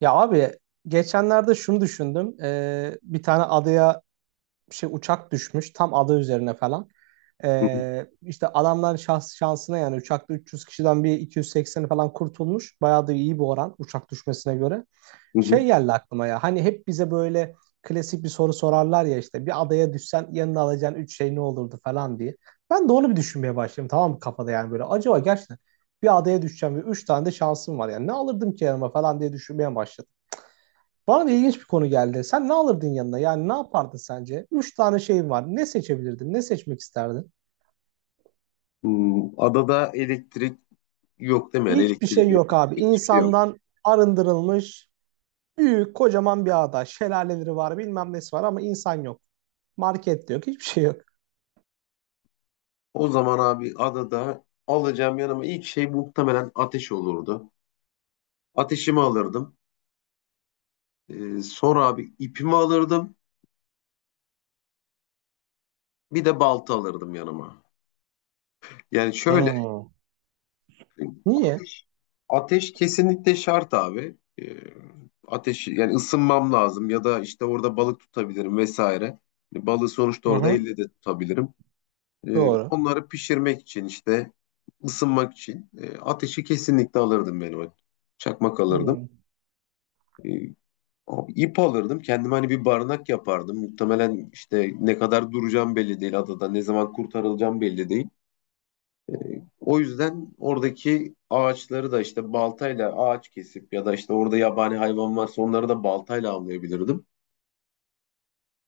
Ya abi geçenlerde şunu düşündüm. Bir tane adaya bir şey uçak düşmüş tam ada üzerine falan. Hı hı, İşte adamların şansına yani uçakta 300 kişiden bir 280'i falan kurtulmuş. Bayağı da iyi bir oran uçak düşmesine göre. hı hı. Şey geldi aklıma ya hani hep bize böyle klasik bir soru sorarlar ya işte bir adaya düşsen yanına alacağın 3 şey ne olurdu falan diye. Ben de onu bir düşünmeye başladım tamam mı kafada yani böyle acaba gerçekten bir adaya düşeceğim ve 3 tane de şansım var yani ne alırdım ki yanıma falan diye düşünmeye başladım. Bana da ilginç bir konu geldi. Sen ne alırdın yanına? Yani ne yapardın sence? Üç tane şeyin var. Ne seçebilirdin? Ne seçmek isterdin? Hmm, adada elektrik yok değil mi? Yani Hiçbir elektrik şey yok. yok abi. Hiçbir şey yok. İnsandan arındırılmış büyük kocaman bir ada. Şelaleleri var bilmem nesi var ama insan yok. Market de yok. Hiçbir şey yok. O zaman abi adada alacağım yanıma ilk şey muhtemelen ateş olurdu. Ateşimi alırdım. Sonra abi ipimi alırdım. Bir de balta alırdım yanıma. Yani şöyle Hmm. Niye? ateş, ateş kesinlikle şart abi. Ateş yani ısınmam lazım ya da işte orada balık tutabilirim vesaire. Balığı sonuçta Hı orada hı. elle de tutabilirim. Doğru. Onları pişirmek için işte ısınmak için ateşi kesinlikle alırdım benim. Çakmak alırdım. Hmm. E, Abi ip alırdım. Kendime hani bir barınak yapardım. Muhtemelen işte ne kadar duracağım belli değil adada. Ne zaman kurtarılacağım belli değil. E, O yüzden oradaki ağaçları da işte baltayla ağaç kesip ya da işte orada yabani hayvan varsa onları da baltayla avlayabilirdim.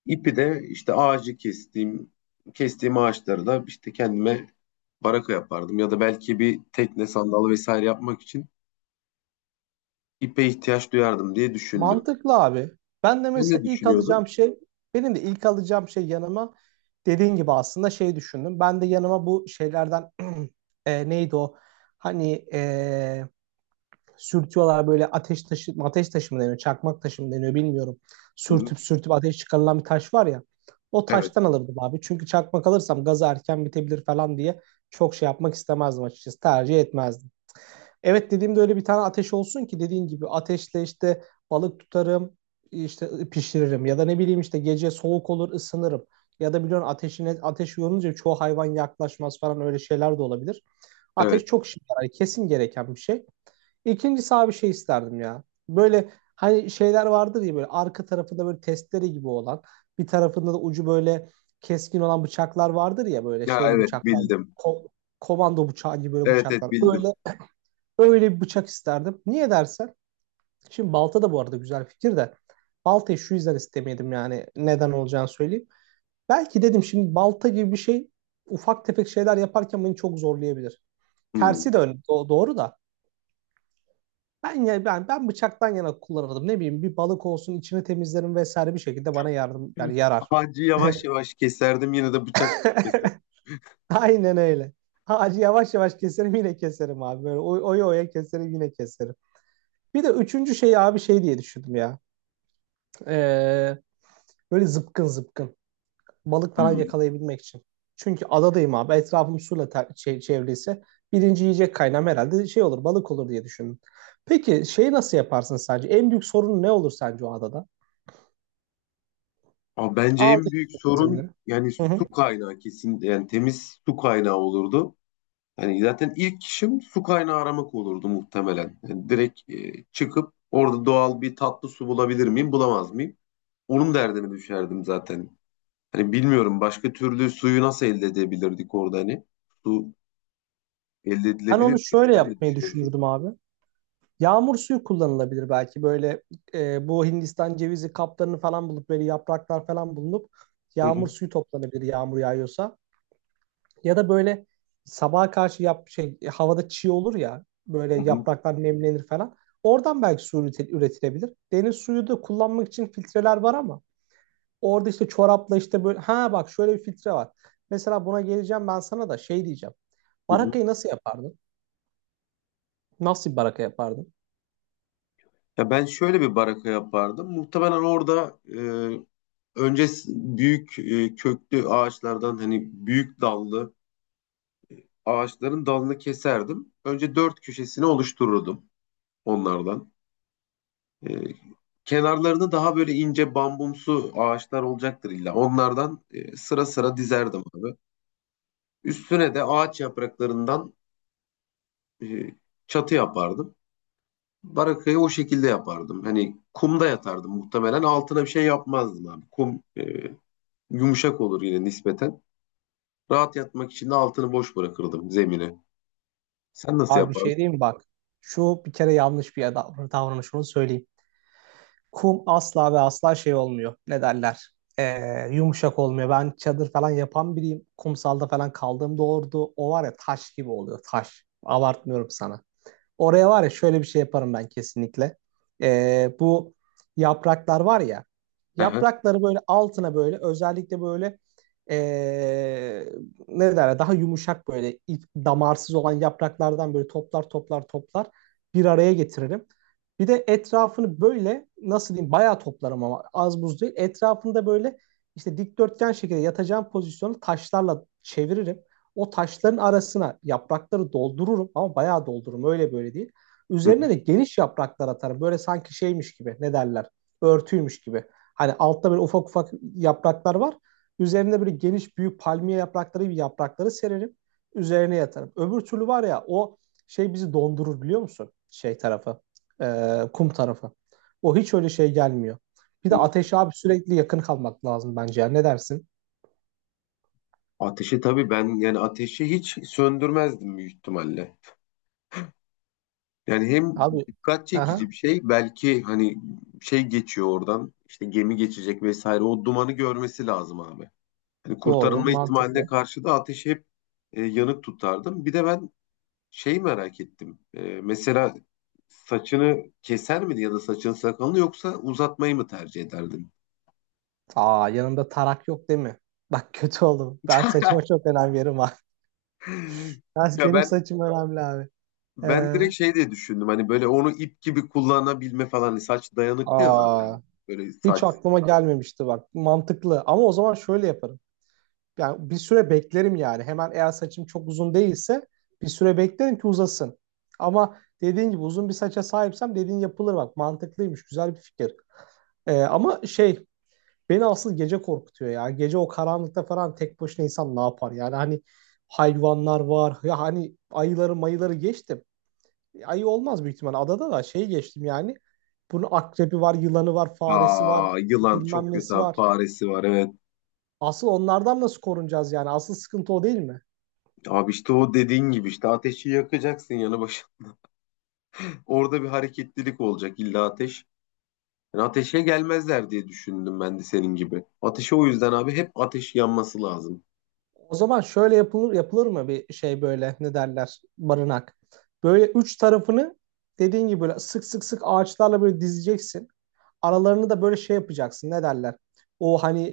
İpi de işte kestiğim ağaçlarla işte kendime baraka yapardım. Ya da belki bir tekne, sandal vesaire yapmak için ipe ihtiyaç duyardım diye düşündüm. Mantıklı abi. Ben de Sen ne mesela ilk düşünüyordun? alacağım şey, benim de ilk alacağım şey yanıma dediğin gibi aslında şey düşündüm. Ben de yanıma bu şeylerden neydi o? Hani sürtüyorlar böyle ateş taşı, ateş taşı mı deniyor, çakmak taşı mı deniyor bilmiyorum. Hı hı. Sürtüp sürtüp ateş çıkarılan bir taş var ya. O Evet, taştan alırdım abi. Çünkü çakmak alırsam gazı erken bitebilir falan diye çok şey yapmak istemezdim açıkçası. Tercih etmezdim. Evet dediğimde öyle bir tane ateş olsun ki dediğin gibi ateşle işte balık tutarım, işte pişiririm ya da ne bileyim işte gece soğuk olur ısınırım. Ya da biliyorsun ateşine ateş yorulunca çoğu hayvan yaklaşmaz falan öyle şeyler de olabilir. evet. Ateş çok işe yarar, kesin gereken bir şey. İkincisi abi şey isterdim ya. Böyle hani şeyler vardır ya böyle arka tarafında böyle testere gibi olan, bir tarafında da ucu böyle keskin olan bıçaklar vardır ya böyle Ya şeyli evet bıçaklar. bildim. Ko- komando bıçağı gibi böyle Evet, evet bıçaklar. bildim. Öyle bir bıçak isterdim. Niye dersen? Şimdi balta da bu arada güzel fikir de. Baltayı şu yüzden istemedim yani. Neden olacağını söyleyeyim. Belki dedim şimdi balta gibi bir şey ufak tefek şeyler yaparken beni çok zorlayabilir. Tersi Hmm. de doğru da. Ben ya ben ben bıçaktan yana kullanırdım. Ne bileyim bir balık olsun içini temizlerim vesaire bir şekilde bana yardım yani yarar. Ağacı yavaş yavaş keserdim yine de bıçak keserdim. Aynen öyle. Ağacı yavaş yavaş keserim yine keserim abi. Böyle oya oya keserim yine keserim. Bir de üçüncü şey abi şey diye düşündüm ya. Ee, Böyle zıpkın zıpkın. Balık falan Hmm. yakalayabilmek için. Çünkü adadayım abi. Etrafım suyla çevriliyse birinci yiyecek kaynağım herhalde şey olur balık olur diye düşündüm. Peki şeyi nasıl yaparsın sence? En büyük sorun ne olur sence o adada? Ama bence en Aldın büyük sorun malzemeleri. yani Hı hı. su kaynağı kesin yani temiz su kaynağı olurdu. Hani zaten ilk işim su kaynağı aramak olurdu muhtemelen. Yani direkt çıkıp orada doğal bir tatlı su bulabilir miyim, bulamaz mıyım? Onun derdine düşerdim zaten. Hani bilmiyorum başka türlü suyu nasıl elde edebilirdik orada hani? Su elde Ben edilebilir onu miydi? şöyle Sen ne yapmayı düşünüyorsun? düşünürdüm abi. Yağmur suyu kullanılabilir belki böyle bu Hindistan cevizi kaplarını falan bulup böyle yapraklar falan bulunup Hı yağmur hı, suyu toplanabilir yağmur yağıyorsa. Ya da böyle sabaha karşı yap şey havada çiğ olur ya böyle hı hı, yapraklar nemlenir falan. Oradan belki su üretilebilir. Deniz suyu da kullanmak için filtreler var ama orada işte çorapla işte böyle ha bak şöyle bir filtre var. Mesela buna geleceğim ben sana da şey diyeceğim. hı hı. Barakayı nasıl yapardın? Nasıl bir baraka yapardın? Ya ben şöyle bir baraka yapardım. Muhtemelen orada önce büyük köklü ağaçlardan hani büyük dallı ağaçların dalını keserdim. Önce dört köşesini oluştururdum onlardan. E, Kenarlarını daha böyle ince bambumsu ağaçlar olacaktır illa. Onlardan sıra sıra dizerdim abi. Üstüne de ağaç yapraklarından e, çatı yapardım. Barakayı o şekilde yapardım. Hani kumda yatardım muhtemelen. Altına bir şey yapmazdım abi. Kum yumuşak olur yine nispeten. Rahat yatmak için de altını boş bırakırdım zemine. Sen nasıl Abi bir yapardın? şey diyeyim mi? Bak. Şu bir kere yanlış bir davranış onu söyleyeyim. Kum asla ve asla şey olmuyor. Ne derler? Yumuşak olmuyor. Ben çadır falan yapan biriyim. Kumsalda falan kaldığımda orada o var ya taş gibi oluyor. Taş. Abartmıyorum sana. Oraya var ya şöyle bir şey yaparım ben kesinlikle. Bu yapraklar var ya. Aha. Yaprakları böyle altına böyle özellikle böyle ee, ne derler daha yumuşak böyle damarsız olan yapraklardan böyle toplar toplar toplar bir araya getiririm. Bir de etrafını böyle nasıl diyeyim bayağı toplarım ama az buz değil. Etrafında böyle işte dikdörtgen şekilde yatacağım pozisyonu taşlarla çeviririm. O taşların arasına yaprakları doldururum ama bayağı doldururum öyle böyle değil. Hı hı. Üzerine de geniş yapraklar atarım. Böyle sanki şeymiş gibi ne derler örtüymüş gibi. Hani altta böyle ufak ufak yapraklar var. Üzerine böyle geniş büyük palmiye yaprakları gibi yaprakları sererim. Üzerine yatarım. Öbür türlü var ya o şey bizi dondurur biliyor musun? Şey tarafı. Kum tarafı. O hiç öyle şey gelmiyor. Bir de Hı. ateşe abi sürekli yakın kalmak lazım bence ya. Ne dersin? Ateşi tabii ben yani ateşi hiç söndürmezdim büyük ihtimalle. Yani hem Abi dikkat çekici aha, bir şey belki hani şey geçiyor oradan işte gemi geçecek vesaire o dumanı görmesi lazım abi. Hani doğru kurtarılma ihtimaline mantıklı. karşı da ateşi hep yanık tutardım. Bir de ben şey merak ettim. Mesela saçını keser miydin ya da saçın sakalını yoksa uzatmayı mı tercih ederdin? Aa yanımda tarak yok değil mi? Bak kötü oldum. Ben saçıma çok önem veririm abi. Ya Benim ben saçım önemli abi. ben Ee, direkt şey diye düşündüm hani böyle onu ip gibi kullanabilme falan. Hani saç dayanıklı ya aa, zaten, böyle Hiç saç. aklıma gelmemişti bak. Mantıklı. Ama o zaman şöyle yaparım. Yani bir süre beklerim yani. Hemen eğer saçım çok uzun değilse bir süre beklerim ki uzasın. Ama dediğin gibi uzun bir saça sahipsem dediğin yapılır bak. Mantıklıymış. Güzel bir fikir. Ama şey beni asıl gece korkutuyor ya. Gece o karanlıkta falan tek başına insan ne yapar? Yani hani hayvanlar var. Ya hani ayıları mayıları geçtim. Ayı olmaz büyük ihtimal. Adada da şey geçtim yani. Bunun akrebi var, yılanı var, faresi var, Aa, yılan bilmem çok kötü nesi abi. var. Faresi var evet. Asıl onlardan nasıl korunacağız yani? Asıl sıkıntı o değil mi? Abi işte o dediğin gibi işte ateşi yakacaksın yanı başında. Orada bir hareketlilik olacak illa ateş. Yani ateşe gelmezler diye düşündüm ben de senin gibi. Ateşe o yüzden abi hep ateş yanması lazım. O zaman şöyle yapılır yapılır mı bir şey böyle ne derler barınak. Böyle üç tarafını dediğin gibi böyle sık sık sık ağaçlarla böyle dizeceksin. Aralarını da böyle şey yapacaksın ne derler. O hani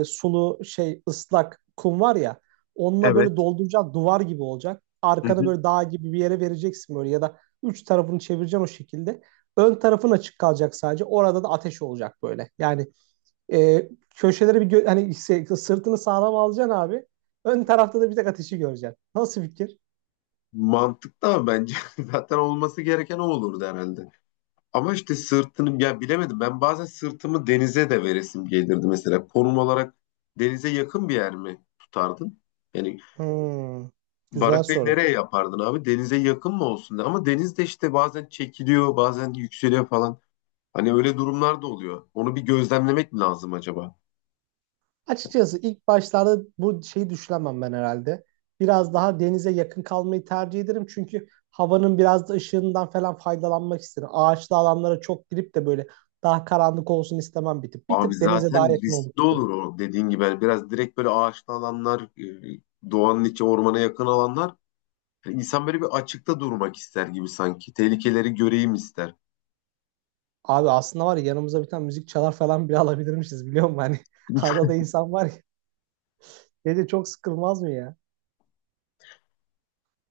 sulu şey ıslak kum var ya onunla böyle Evet. dolduracak duvar gibi olacak. Hı Arkanı hı. böyle dağ gibi bir yere vereceksin böyle ya da üç tarafını çevireceksin o şekilde. Ön tarafın açık kalacak sadece. Orada da ateş olacak böyle. Yani köşeleri bir hani sırtını sağlam alacaksın abi. Ön tarafta da bir tek ateşi göreceksin. Nasıl fikir? Mantıklı ama bence zaten olması gereken o olurdu herhalde. Ama işte sırtını ya bilemedim. Ben bazen sırtımı denize de veresim gelirdi mesela. Konum olarak denize yakın bir yer mi tutardın? Yani Hmm, güzel Barakayı soru. nereye yapardın abi? Denize yakın mı olsun? Ama deniz de işte bazen çekiliyor, bazen yükseliyor falan. Hani öyle durumlar da oluyor. Onu bir gözlemlemek mi lazım acaba? Açıkçası ilk başlarda bu şeyi düşünemem ben herhalde. Biraz daha denize yakın kalmayı tercih ederim. Çünkü havanın biraz da ışığından falan faydalanmak isterim. Ağaçlı alanlara çok girip de böyle daha karanlık olsun istemem bir tık. Bir Abi tık denize daha zaten yakın olmak riskli isterim. olur o dediğin gibi. Yani biraz direkt böyle ağaçlı alanlar, doğanın içi ormana yakın alanlar. Yani İnsan böyle bir açıkta durmak ister gibi sanki. Tehlikeleri göreyim ister. Abi aslında var ya yanımıza bir tane müzik çalar falan bile alabilirmişiz biliyor musun? Hani adada insan var ya. Gece çok sıkılmaz mı ya?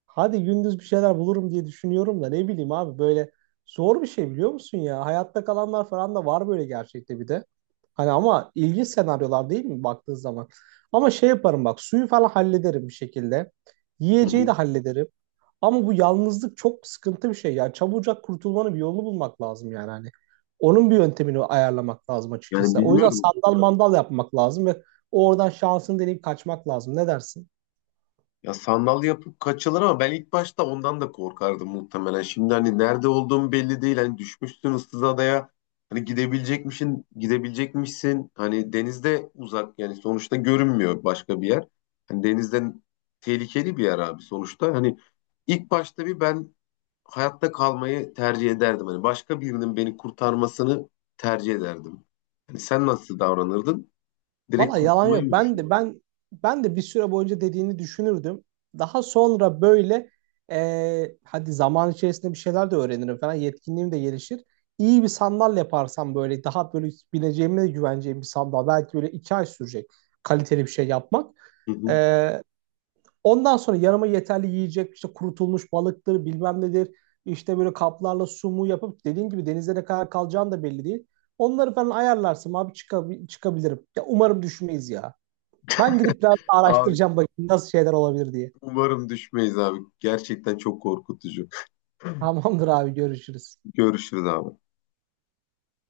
Hadi gündüz bir şeyler bulurum diye düşünüyorum da ne bileyim abi böyle zor bir şey biliyor musun ya? Hayatta kalanlar falan da var böyle gerçekte bir de. Hani ama ilginç senaryolar değil mi baktığın zaman? Ama şey yaparım bak suyu falan hallederim bir şekilde. Hı Yiyeceği hı. de hallederim. Ama bu yalnızlık çok sıkıntı bir şey. Yani çabucak kurtulmanın bir yolunu bulmak lazım yani hani. Onun bir yöntemini ayarlamak lazım Yani açıkçası. O yüzden bilmiyorum. sandal mandal yapmak lazım ve oradan şansını deneyip kaçmak lazım. Ne dersin? Ya sandal yapıp kaçılır ama ben ilk başta ondan da korkardım muhtemelen. Şimdi hani nerede olduğum belli değil. Hani düşmüşsün ıssız adaya. Hani gidebilecekmişsin, gidebilecekmişsin. Hani denizde uzak yani sonuçta görünmüyor başka bir yer. Hani denizden tehlikeli bir yer abi sonuçta. Hani ilk başta bir ben hayatta kalmayı tercih ederdim. Hani başka birinin beni kurtarmasını tercih ederdim. Hani sen nasıl davranırdın? Direkt Valla yalan kurtulmayı yok. mı Ben de düşündün? ben ben de bir süre boyunca dediğini düşünürdüm. Daha sonra böyle hadi zaman içerisinde bir şeyler de öğrenirim falan. Yetkinliğim de gelişir. İyi bir sandal yaparsam böyle daha böyle bineceğime de güveneceğim bir sandal. Belki böyle 2 ay sürecek kaliteli bir şey yapmak. Hı E, hı. Ondan sonra yanıma yeterli yiyecek işte kurutulmuş balıktır bilmem nedir. İşte böyle kaplarla sumu yapıp dediğin gibi denizde ne kadar kalacağım da belli değil. Onları falan ayarlarsın abi çıkabilirim. Ya umarım düşmeyiz ya. Ben gidip biraz Abi araştıracağım bakayım nasıl şeyler olabilir diye. umarım düşmeyiz abi. Gerçekten çok korkutucu. Tamamdır abi görüşürüz. Görüşürüz abi.